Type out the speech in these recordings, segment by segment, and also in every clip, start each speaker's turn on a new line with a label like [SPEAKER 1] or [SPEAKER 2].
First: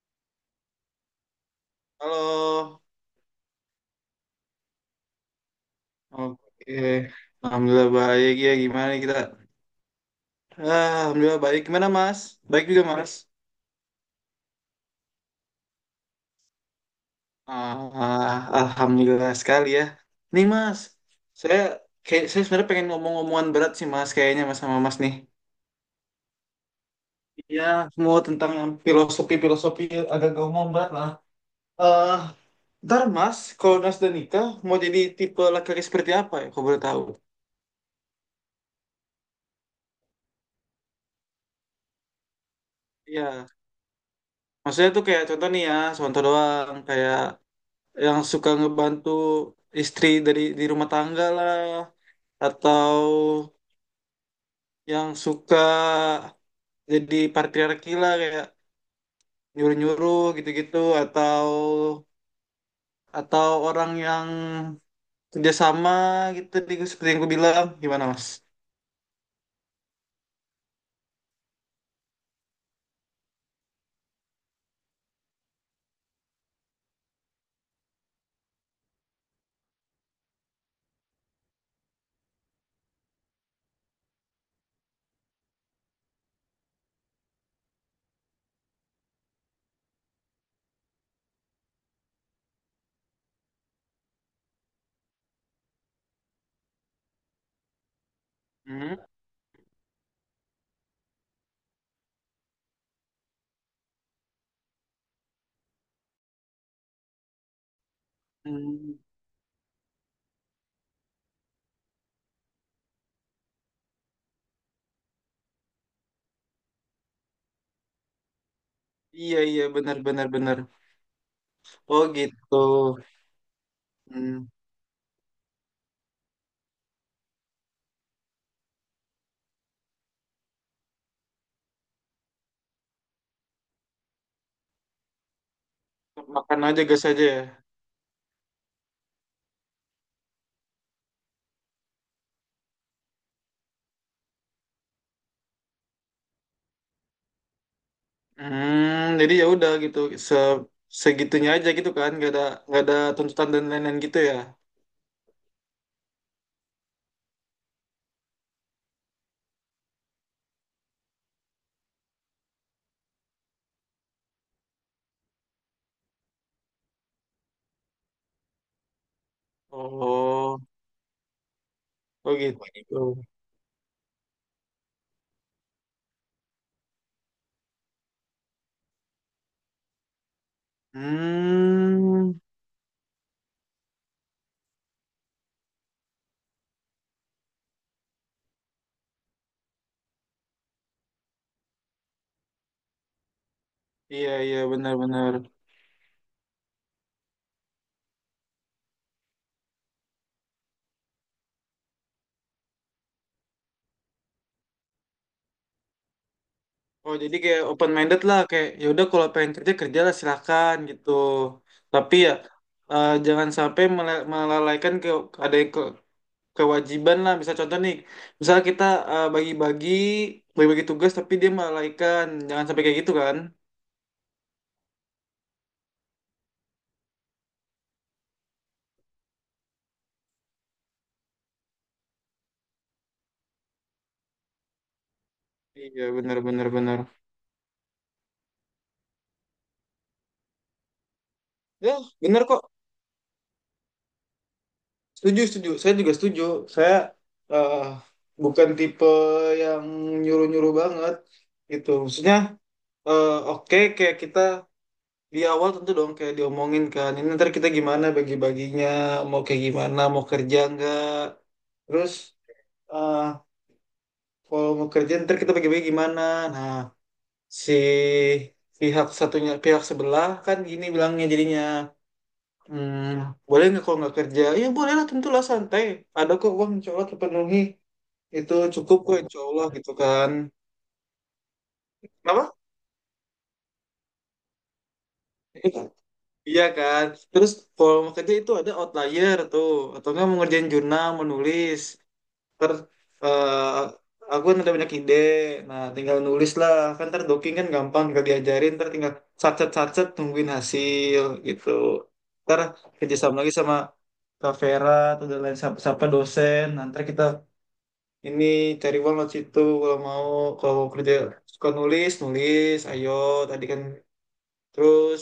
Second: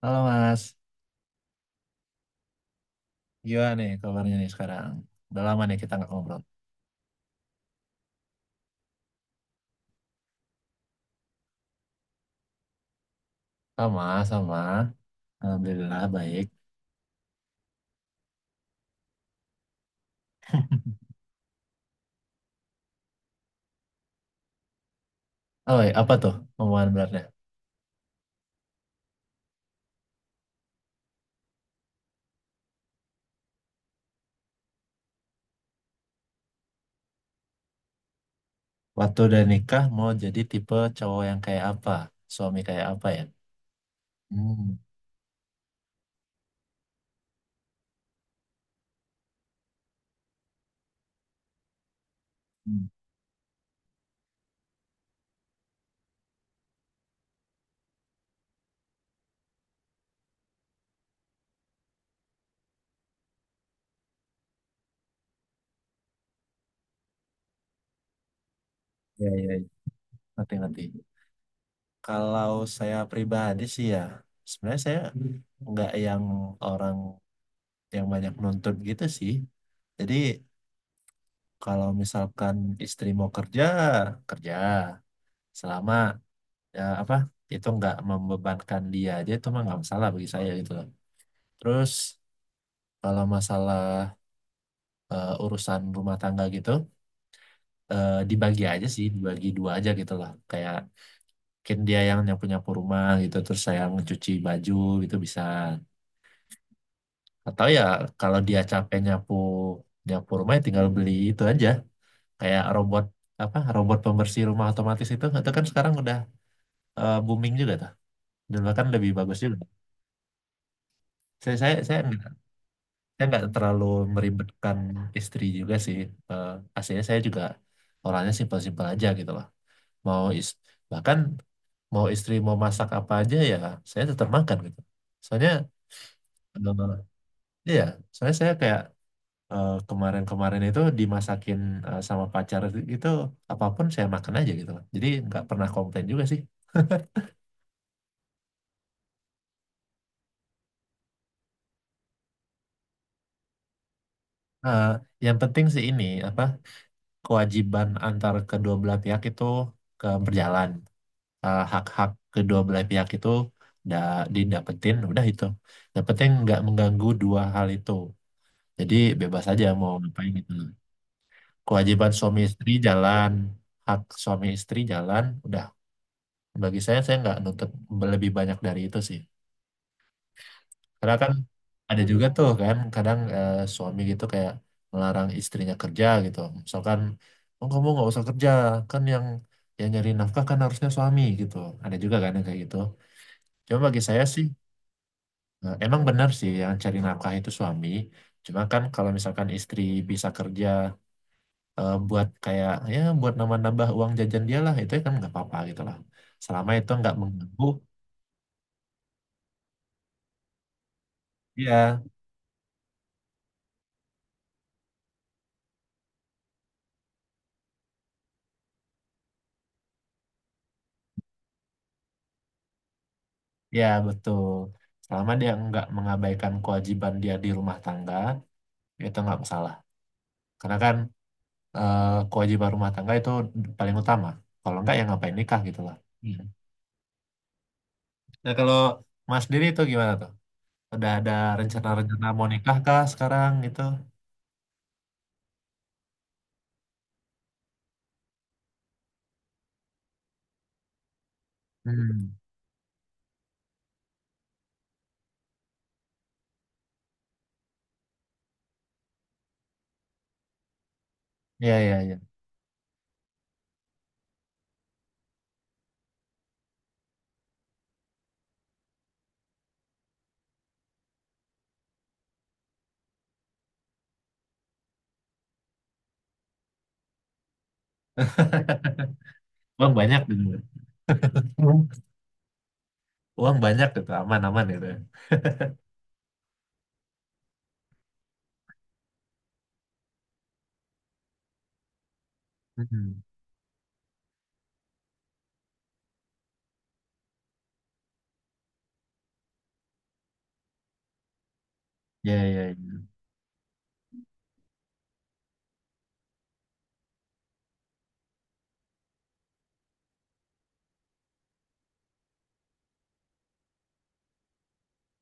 [SPEAKER 1] Halo Mas,
[SPEAKER 2] Halo,
[SPEAKER 1] gimana nih kabarnya nih sekarang? Udah lama nih kita nggak ngobrol.
[SPEAKER 2] oke. Alhamdulillah baik ya. Gimana nih kita? Alhamdulillah baik. Gimana Mas? Baik juga Mas.
[SPEAKER 1] Sama, sama. Alhamdulillah baik.
[SPEAKER 2] Ah, Alhamdulillah sekali ya. Nih Mas, saya saya sebenarnya pengen ngomong-ngomongan berat sih Mas. Kayaknya Mas sama Mas nih.
[SPEAKER 1] Oh, iya, apa tuh omongan beratnya?
[SPEAKER 2] Iya, semua tentang yang filosofi-filosofi agak ngomong berat lah. Eh, ntar Mas, kalau Nas dan nikah mau jadi tipe laki-laki seperti apa ya? Kau boleh tahu?
[SPEAKER 1] Waktu udah nikah mau jadi tipe cowok yang kayak apa? Suami kayak apa ya?
[SPEAKER 2] Iya.
[SPEAKER 1] Hmm,
[SPEAKER 2] Maksudnya tuh kayak contoh nih ya, contoh doang kayak yang suka ngebantu istri dari di rumah tangga lah
[SPEAKER 1] hmm.
[SPEAKER 2] atau yang suka jadi patriarki lah kayak nyuruh-nyuruh gitu-gitu atau atau orang yang kerjasama gitu di- seperti yang gue bilang gimana mas?
[SPEAKER 1] Ya, ya, ya. Nanti, nanti. Kalau saya pribadi sih ya, sebenarnya saya nggak yang orang yang banyak nuntut gitu sih. Jadi kalau misalkan istri mau kerja, kerja. Selama ya apa itu nggak membebankan dia aja itu mah nggak masalah bagi saya gitu loh, terus kalau masalah urusan rumah tangga gitu dibagi aja
[SPEAKER 2] Hmm?
[SPEAKER 1] sih, dibagi dua aja gitu loh. Kayak mungkin dia yang nyapu nyapu rumah gitu, terus saya mencuci baju gitu bisa. Atau ya kalau dia
[SPEAKER 2] Hmm.
[SPEAKER 1] capek nyapu nyapu rumah ya tinggal beli itu aja, kayak robot, apa, robot pembersih rumah otomatis. Itu kan sekarang udah booming juga tuh, dan bahkan lebih bagus
[SPEAKER 2] Iya iya
[SPEAKER 1] juga.
[SPEAKER 2] benar benar benar.
[SPEAKER 1] Saya
[SPEAKER 2] Oh gitu.
[SPEAKER 1] saya nggak terlalu
[SPEAKER 2] Hmm.
[SPEAKER 1] meribetkan istri juga sih. Eh, Aslinya saya juga orangnya simpel-simpel aja gitu lah. Mau is, bahkan mau istri mau masak apa aja ya, saya tetap makan gitu. Soalnya
[SPEAKER 2] Makan aja
[SPEAKER 1] eh,
[SPEAKER 2] gas aja ya.
[SPEAKER 1] iya, soalnya saya kayak kemarin-kemarin itu dimasakin sama pacar gitu, apapun saya makan aja gitu lah. Jadi nggak pernah komplain juga sih.
[SPEAKER 2] Hmm, jadi ya udah gitu, se segitunya aja gitu kan, nggak ada tuntutan dan lain-lain gitu ya.
[SPEAKER 1] Eh, yang penting sih ini, apa, kewajiban antar kedua belah pihak itu ke berjalan. Hak-hak kedua belah pihak itu udah didapetin, udah itu, yang penting nggak mengganggu dua hal itu. Jadi bebas aja mau ngapain gitu
[SPEAKER 2] Oh,
[SPEAKER 1] loh. Kewajiban
[SPEAKER 2] oh
[SPEAKER 1] suami istri
[SPEAKER 2] gitu.
[SPEAKER 1] jalan, hak suami istri jalan, udah, bagi saya nggak nuntut lebih banyak dari itu sih. Karena kan ada juga
[SPEAKER 2] Hmm,
[SPEAKER 1] tuh kan kadang suami gitu kayak melarang istrinya kerja gitu, misalkan, oh kamu nggak usah kerja, kan yang nyari nafkah kan harusnya suami gitu. Ada juga kan yang kayak gitu. Cuma bagi saya
[SPEAKER 2] iya
[SPEAKER 1] sih,
[SPEAKER 2] iya benar-benar.
[SPEAKER 1] nah, emang benar sih yang cari nafkah itu suami. Cuma kan kalau misalkan istri bisa kerja buat kayak ya buat nambah-nambah uang jajan dia lah, itu kan nggak apa-apa gitu lah. Selama itu nggak
[SPEAKER 2] Oh jadi kayak
[SPEAKER 1] mengganggu,
[SPEAKER 2] open minded lah, kayak ya udah kalau pengen kerja kerja lah silakan gitu.
[SPEAKER 1] ya,
[SPEAKER 2] Tapi ya jangan sampai mele- melalaikan ke ada ke, kewajiban lah. Misal contoh nih, misal kita bagi-bagi bagi-bagi tugas tapi dia melalaikan, jangan sampai kayak gitu kan.
[SPEAKER 1] ya betul. Selama dia nggak mengabaikan kewajiban dia di rumah tangga, itu nggak masalah. Karena kan eh, kewajiban rumah tangga itu paling utama. Kalau nggak ya ngapain nikah gitu lah.
[SPEAKER 2] Iya
[SPEAKER 1] Hmm.
[SPEAKER 2] benar-benar benar. Benar, benar.
[SPEAKER 1] Nah kalau Mas sendiri itu gimana tuh? Udah ada
[SPEAKER 2] Ya,
[SPEAKER 1] rencana-rencana
[SPEAKER 2] benar
[SPEAKER 1] mau
[SPEAKER 2] kok.
[SPEAKER 1] nikah kah sekarang gitu?
[SPEAKER 2] Setuju, setuju. Saya juga setuju. Saya eh, bukan tipe yang nyuruh-nyuruh banget gitu.
[SPEAKER 1] Hmm.
[SPEAKER 2] Maksudnya, oke kayak kita di awal tentu dong kayak diomongin kan. Ini ntar kita gimana bagi-baginya, mau kayak gimana, mau kerja nggak.
[SPEAKER 1] Ya, ya,
[SPEAKER 2] Terus
[SPEAKER 1] ya.
[SPEAKER 2] eh, kalau mau kerja ntar kita bagi-bagi gimana. Nah, si pihak satunya, pihak sebelah kan gini bilangnya jadinya. Hmm, boleh nggak kalau nggak kerja? Ya boleh lah tentulah santai. Ada kok uang insya Allah terpenuhi. Itu cukup kok insya Allah gitu
[SPEAKER 1] Uang banyak
[SPEAKER 2] kan.
[SPEAKER 1] gitu. Hmm.
[SPEAKER 2] Kenapa?
[SPEAKER 1] Uang banyak gitu, aman-aman gitu, ya.
[SPEAKER 2] Iya kan. Terus kalau mau kerja itu ada outlier tuh. Atau nggak mau ngerjain jurnal, menulis. Ter,
[SPEAKER 1] Hmm.
[SPEAKER 2] eh, aku kan ada banyak ide. Nah tinggal nulis lah. Kan ntar doking kan gampang. Tinggal diajarin. Ntar tinggal sacet-sacet tungguin hasil gitu.
[SPEAKER 1] Ya,
[SPEAKER 2] Ntar
[SPEAKER 1] ya, ya.
[SPEAKER 2] kerjasama lagi sama Kak Vera atau dan lain siapa, siapa dosen. Nanti kita Ini cari uang banget situ kalau mau kalau kerja suka nulis nulis ayo tadi kan terus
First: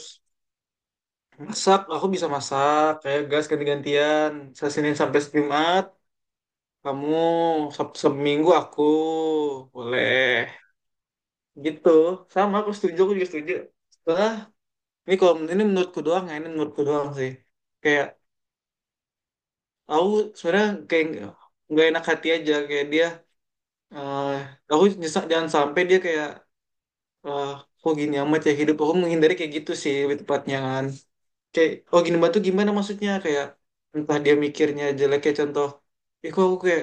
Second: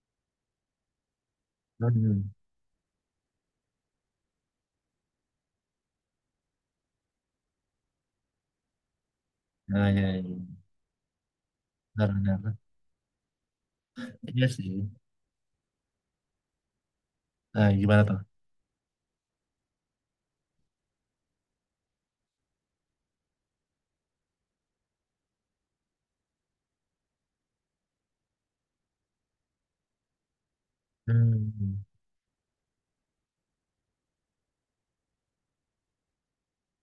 [SPEAKER 2] masak aku
[SPEAKER 1] Hmm.
[SPEAKER 2] bisa masak kayak gas ganti-gantian saya Senin sampai Jumat kamu Sabtu seminggu aku
[SPEAKER 1] Nah, ya,
[SPEAKER 2] boleh
[SPEAKER 1] ya.
[SPEAKER 2] gitu
[SPEAKER 1] Benar,
[SPEAKER 2] sama
[SPEAKER 1] benar.
[SPEAKER 2] aku setuju aku juga setuju setelah
[SPEAKER 1] Iya sih.
[SPEAKER 2] ini kalau ini menurutku doang ya ini menurutku doang sih
[SPEAKER 1] Nah, gimana
[SPEAKER 2] kayak
[SPEAKER 1] tuh?
[SPEAKER 2] aku sebenarnya kayak nggak enak hati aja kayak dia eh aku nyesek jangan sampai dia kayak Wah, kok gini amat ya hidup aku menghindari kayak gitu sih lebih tepatnya kan. Kayak
[SPEAKER 1] Hmm.
[SPEAKER 2] oh gini banget tuh gimana maksudnya kayak entah dia mikirnya jelek kayak contoh, ih kok aku kayak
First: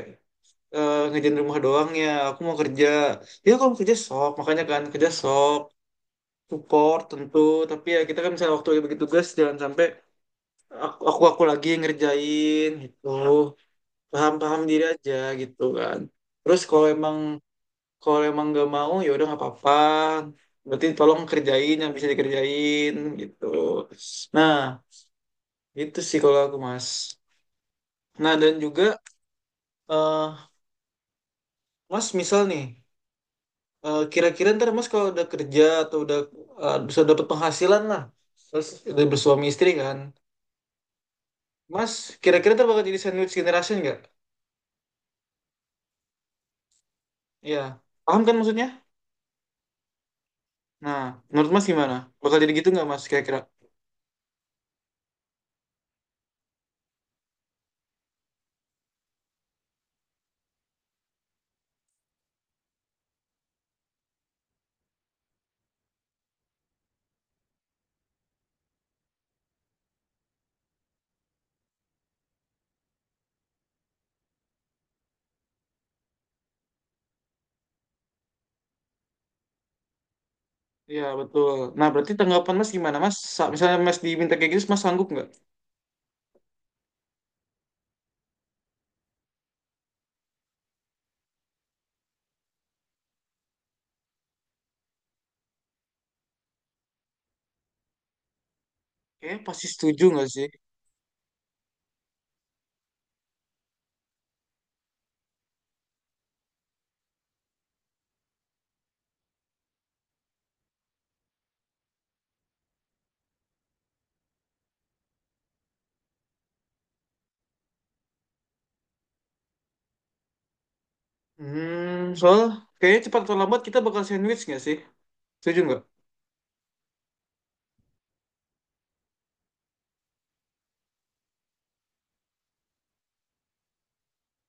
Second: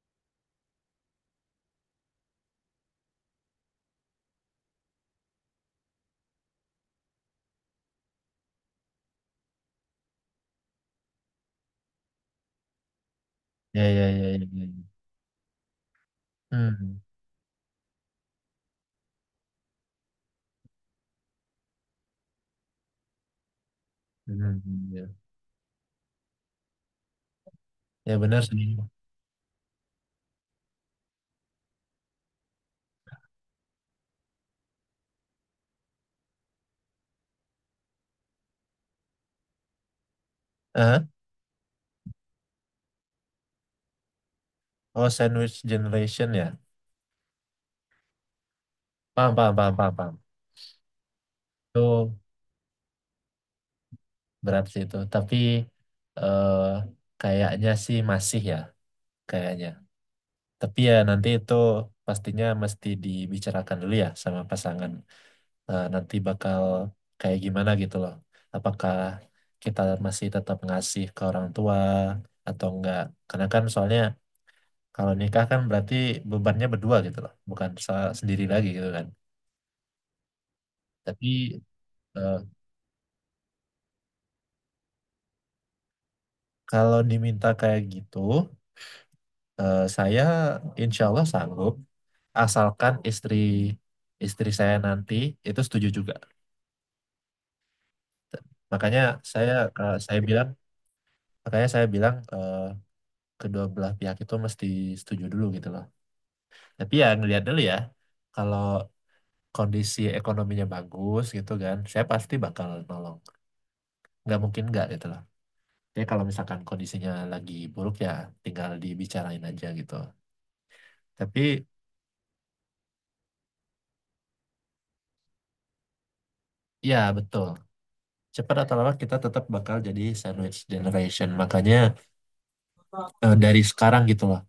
[SPEAKER 2] ngerjain rumah doang ya, aku mau kerja. Ya kalau kerja sok, makanya kan kerja sok, support tentu, tapi ya kita kan misalnya waktu bagi tugas jangan sampai aku lagi yang ngerjain gitu.
[SPEAKER 1] Ya, ya, ya, ya, ya,
[SPEAKER 2] Paham-paham diri
[SPEAKER 1] ya.
[SPEAKER 2] aja gitu kan. Terus
[SPEAKER 1] Hmm.
[SPEAKER 2] kalau emang nggak mau ya udah nggak apa-apa berarti tolong kerjain yang bisa dikerjain gitu nah
[SPEAKER 1] Hmm. Ya,
[SPEAKER 2] itu sih kalau aku mas
[SPEAKER 1] ya
[SPEAKER 2] nah
[SPEAKER 1] benar
[SPEAKER 2] dan
[SPEAKER 1] sih.
[SPEAKER 2] juga eh, mas misal nih kira-kira ntar mas kalau udah kerja atau udah bisa dapat penghasilan lah terus udah bersuami istri kan
[SPEAKER 1] Eh?
[SPEAKER 2] mas kira-kira ntar bakal jadi sandwich generation nggak
[SPEAKER 1] Oh, sandwich generation ya.
[SPEAKER 2] Iya paham kan maksudnya
[SPEAKER 1] Paham, paham, paham, paham, paham.
[SPEAKER 2] nah menurut mas gimana
[SPEAKER 1] Itu
[SPEAKER 2] bakal jadi gitu nggak mas kira-kira
[SPEAKER 1] berat sih itu. Tapi eh kayaknya sih masih ya. Kayaknya. Tapi ya nanti itu pastinya mesti dibicarakan dulu ya sama pasangan. Eh, nanti bakal kayak gimana gitu loh. Apakah kita masih tetap ngasih ke orang tua atau enggak? Karena kan soalnya kalau nikah kan berarti bebannya berdua gitu loh, bukan se- sendiri lagi gitu kan.
[SPEAKER 2] Iya betul.
[SPEAKER 1] Tapi
[SPEAKER 2] Nah berarti
[SPEAKER 1] eh,
[SPEAKER 2] tanggapan Mas gimana Mas? Sa- Misalnya Mas diminta kayak gitu, Mas sanggup nggak?
[SPEAKER 1] kalau diminta kayak gitu, saya insya Allah sanggup, asalkan istri, saya nanti itu setuju juga. Makanya
[SPEAKER 2] Kayaknya
[SPEAKER 1] saya
[SPEAKER 2] pasti
[SPEAKER 1] eh,
[SPEAKER 2] setuju
[SPEAKER 1] saya
[SPEAKER 2] nggak sih?
[SPEAKER 1] bilang makanya saya bilang kedua belah pihak itu mesti setuju dulu gitu loh. Tapi ya ngelihat dulu ya, kalau kondisi ekonominya bagus gitu kan, saya pasti bakal nolong. Nggak mungkin nggak gitu loh. Jadi kalau misalkan kondisinya lagi buruk ya tinggal dibicarain aja gitu. Tapi
[SPEAKER 2] Hmm, soal kayaknya cepat atau lambat kita bakal sandwich nggak sih? Setuju nggak?
[SPEAKER 1] ya betul, cepat atau lambat kita tetap bakal jadi sandwich generation. Makanya dari sekarang gitu loh.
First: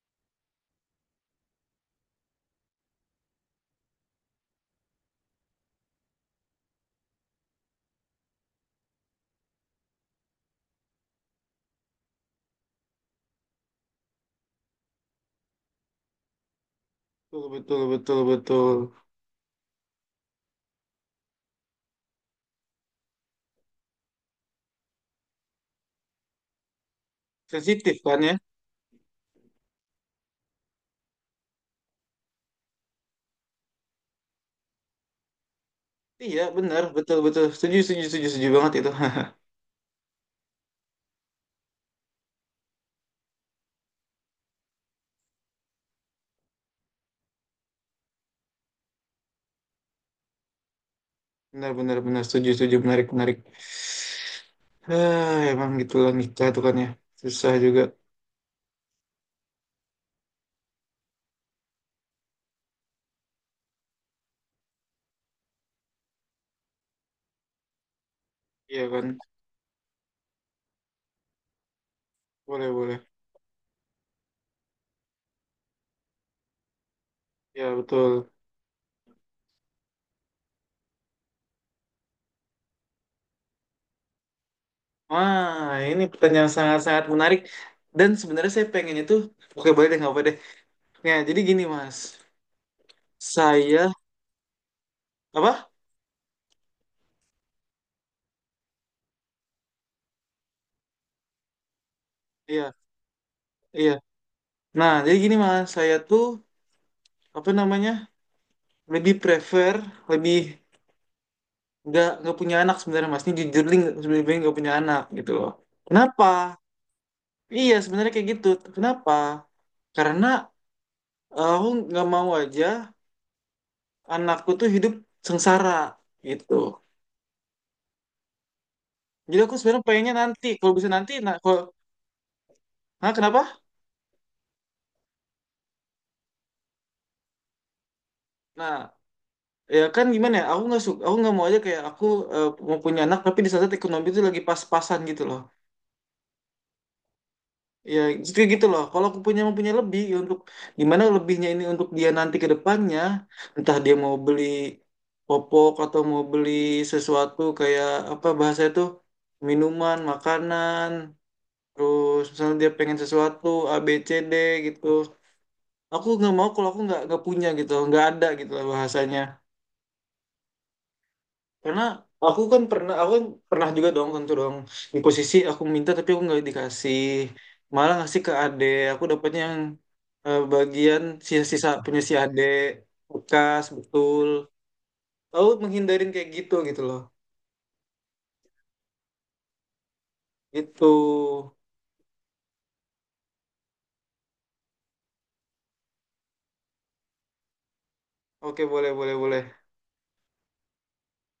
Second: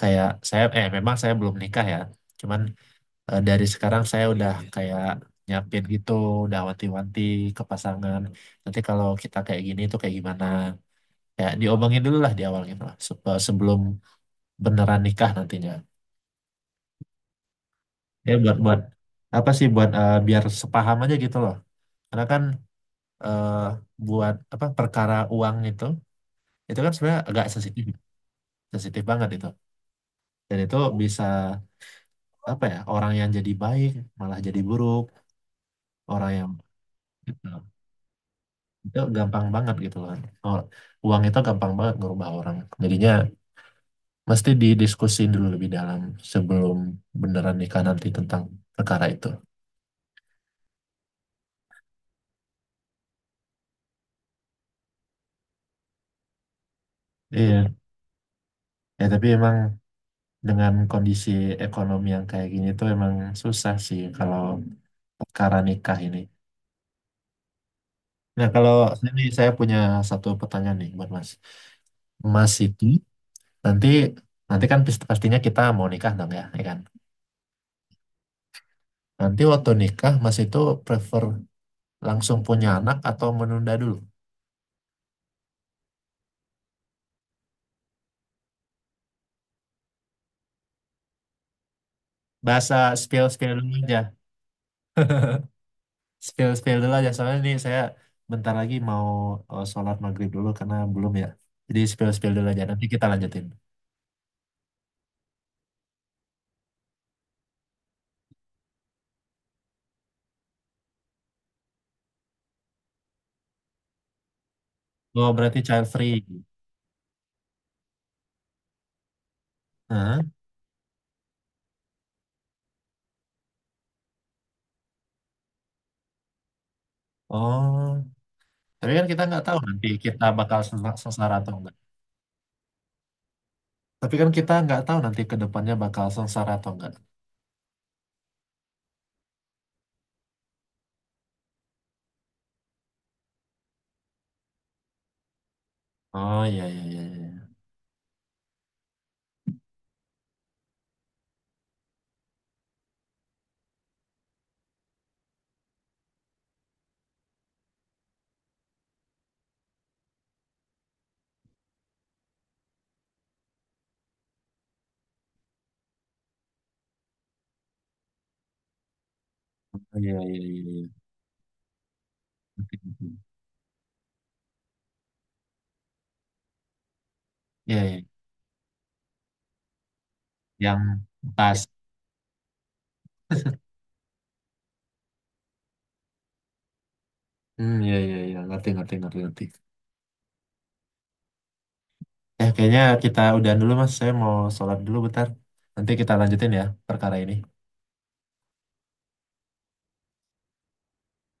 [SPEAKER 1] Kayak saya, eh memang saya belum nikah ya. Cuman, dari sekarang saya udah kayak nyiapin gitu, udah wanti-wanti ke pasangan. Nanti kalau kita kayak gini tuh kayak gimana? Kayak diomongin dulu lah di awal gitu lah, sep- sebelum beneran nikah nantinya.
[SPEAKER 2] Betul, betul, betul,
[SPEAKER 1] Ya buat
[SPEAKER 2] betul.
[SPEAKER 1] buat apa sih, buat biar sepaham aja gitu loh. Karena kan eh, buat apa, perkara uang itu kan sebenarnya agak sensitif,
[SPEAKER 2] Sensitif kan ya?
[SPEAKER 1] sensitif banget itu. Dan itu bisa, apa ya, orang yang jadi baik malah jadi buruk, orang
[SPEAKER 2] Iya,
[SPEAKER 1] yang,
[SPEAKER 2] benar, betul, betul. Setuju, setuju, setuju, setuju banget itu.
[SPEAKER 1] itu gampang banget gitu kan. Oh, uang itu gampang banget ngerubah orang. Jadinya mesti didiskusin dulu lebih dalam sebelum beneran nikah nanti tentang perkara itu.
[SPEAKER 2] Benar, benar, benar. Setuju, setuju. Menarik, menarik. Emang gitulah nikah tuh kan ya. Susah
[SPEAKER 1] Iya.
[SPEAKER 2] juga.
[SPEAKER 1] Ya tapi emang dengan kondisi ekonomi yang kayak gini tuh emang susah sih kalau perkara nikah ini. Nah kalau
[SPEAKER 2] Iya kan?
[SPEAKER 1] ini saya punya satu pertanyaan nih buat Mas. Mas
[SPEAKER 2] Boleh,
[SPEAKER 1] itu
[SPEAKER 2] boleh.
[SPEAKER 1] nanti, nanti kan pis- pastinya kita mau nikah dong ya, ya kan?
[SPEAKER 2] Ya, betul.
[SPEAKER 1] Nanti waktu nikah Mas itu prefer langsung punya anak atau menunda dulu?
[SPEAKER 2] Wah, ini pertanyaan sangat-sangat menarik. Dan sebenarnya saya pengen itu, oke boleh deh, nggak apa deh. Nah, jadi gini mas.
[SPEAKER 1] Bahasa, spill spill dulu
[SPEAKER 2] Saya
[SPEAKER 1] aja,
[SPEAKER 2] Apa?
[SPEAKER 1] spill spill dulu aja. Soalnya ini saya bentar lagi mau sholat maghrib dulu karena belum ya. Jadi spill spill dulu aja.
[SPEAKER 2] Iya,
[SPEAKER 1] Nanti kita lanjutin.
[SPEAKER 2] iya. Nah, jadi gini Mas, saya tuh apa namanya? Lebih prefer, lebih nggak punya anak sebenarnya Mas. Ini jujur li nggak- sebenarnya lebih nggak punya anak
[SPEAKER 1] Oh
[SPEAKER 2] gitu loh.
[SPEAKER 1] berarti child free.
[SPEAKER 2] Kenapa? Iya, sebenarnya kayak gitu. Kenapa?
[SPEAKER 1] Hah?
[SPEAKER 2] Karena aku nggak mau aja anakku tuh hidup sengsara gitu.
[SPEAKER 1] Oh, tapi kan kita
[SPEAKER 2] Jadi
[SPEAKER 1] nggak
[SPEAKER 2] aku
[SPEAKER 1] tahu
[SPEAKER 2] sebenarnya
[SPEAKER 1] nanti
[SPEAKER 2] pengennya
[SPEAKER 1] kita
[SPEAKER 2] nanti,
[SPEAKER 1] bakal
[SPEAKER 2] kalau bisa
[SPEAKER 1] sesa-
[SPEAKER 2] nanti,
[SPEAKER 1] sengsara
[SPEAKER 2] nah
[SPEAKER 1] atau
[SPEAKER 2] kalau
[SPEAKER 1] enggak.
[SPEAKER 2] Hah, kenapa?
[SPEAKER 1] Tapi kan kita nggak tahu nanti ke depannya bakal sengsara atau enggak.
[SPEAKER 2] Nah, ya kan gimana ya? Aku nggak suka, aku nggak mau aja kayak aku mau punya anak tapi di saat ekonomi itu lagi pas-pasan gitu loh.
[SPEAKER 1] Oh iya iya iya iya.
[SPEAKER 2] Ya justru gitu loh kalau aku punya mempunyai lebih ya untuk gimana lebihnya ini untuk dia nanti ke depannya entah dia mau beli popok atau mau beli sesuatu kayak apa bahasa itu minuman makanan terus misalnya dia pengen sesuatu A B C D gitu aku nggak mau kalau aku nggak punya gitu nggak ada gitu lah bahasanya
[SPEAKER 1] Oh, iya iya iya iya.
[SPEAKER 2] Karena
[SPEAKER 1] Ngerti, ngerti.
[SPEAKER 2] aku kan pernah juga dong tentu dong di posisi aku minta tapi aku nggak dikasih,
[SPEAKER 1] Iya,
[SPEAKER 2] malah
[SPEAKER 1] iya.
[SPEAKER 2] ngasih ke ade. Aku dapatnya yang
[SPEAKER 1] Yang
[SPEAKER 2] bagian
[SPEAKER 1] pas.
[SPEAKER 2] sisa-sisa punya si ade bekas betul. Aku menghindarin kayak gitu gitu loh.
[SPEAKER 1] Hmm, iya, iya, iya. Ngerti, ngerti, ngerti, ngerti.
[SPEAKER 2] Itu.
[SPEAKER 1] Ya, kayaknya kita udahan dulu Mas. Saya mau sholat dulu bentar. Nanti kita lanjutin ya perkara ini.
[SPEAKER 2] Oke boleh boleh boleh.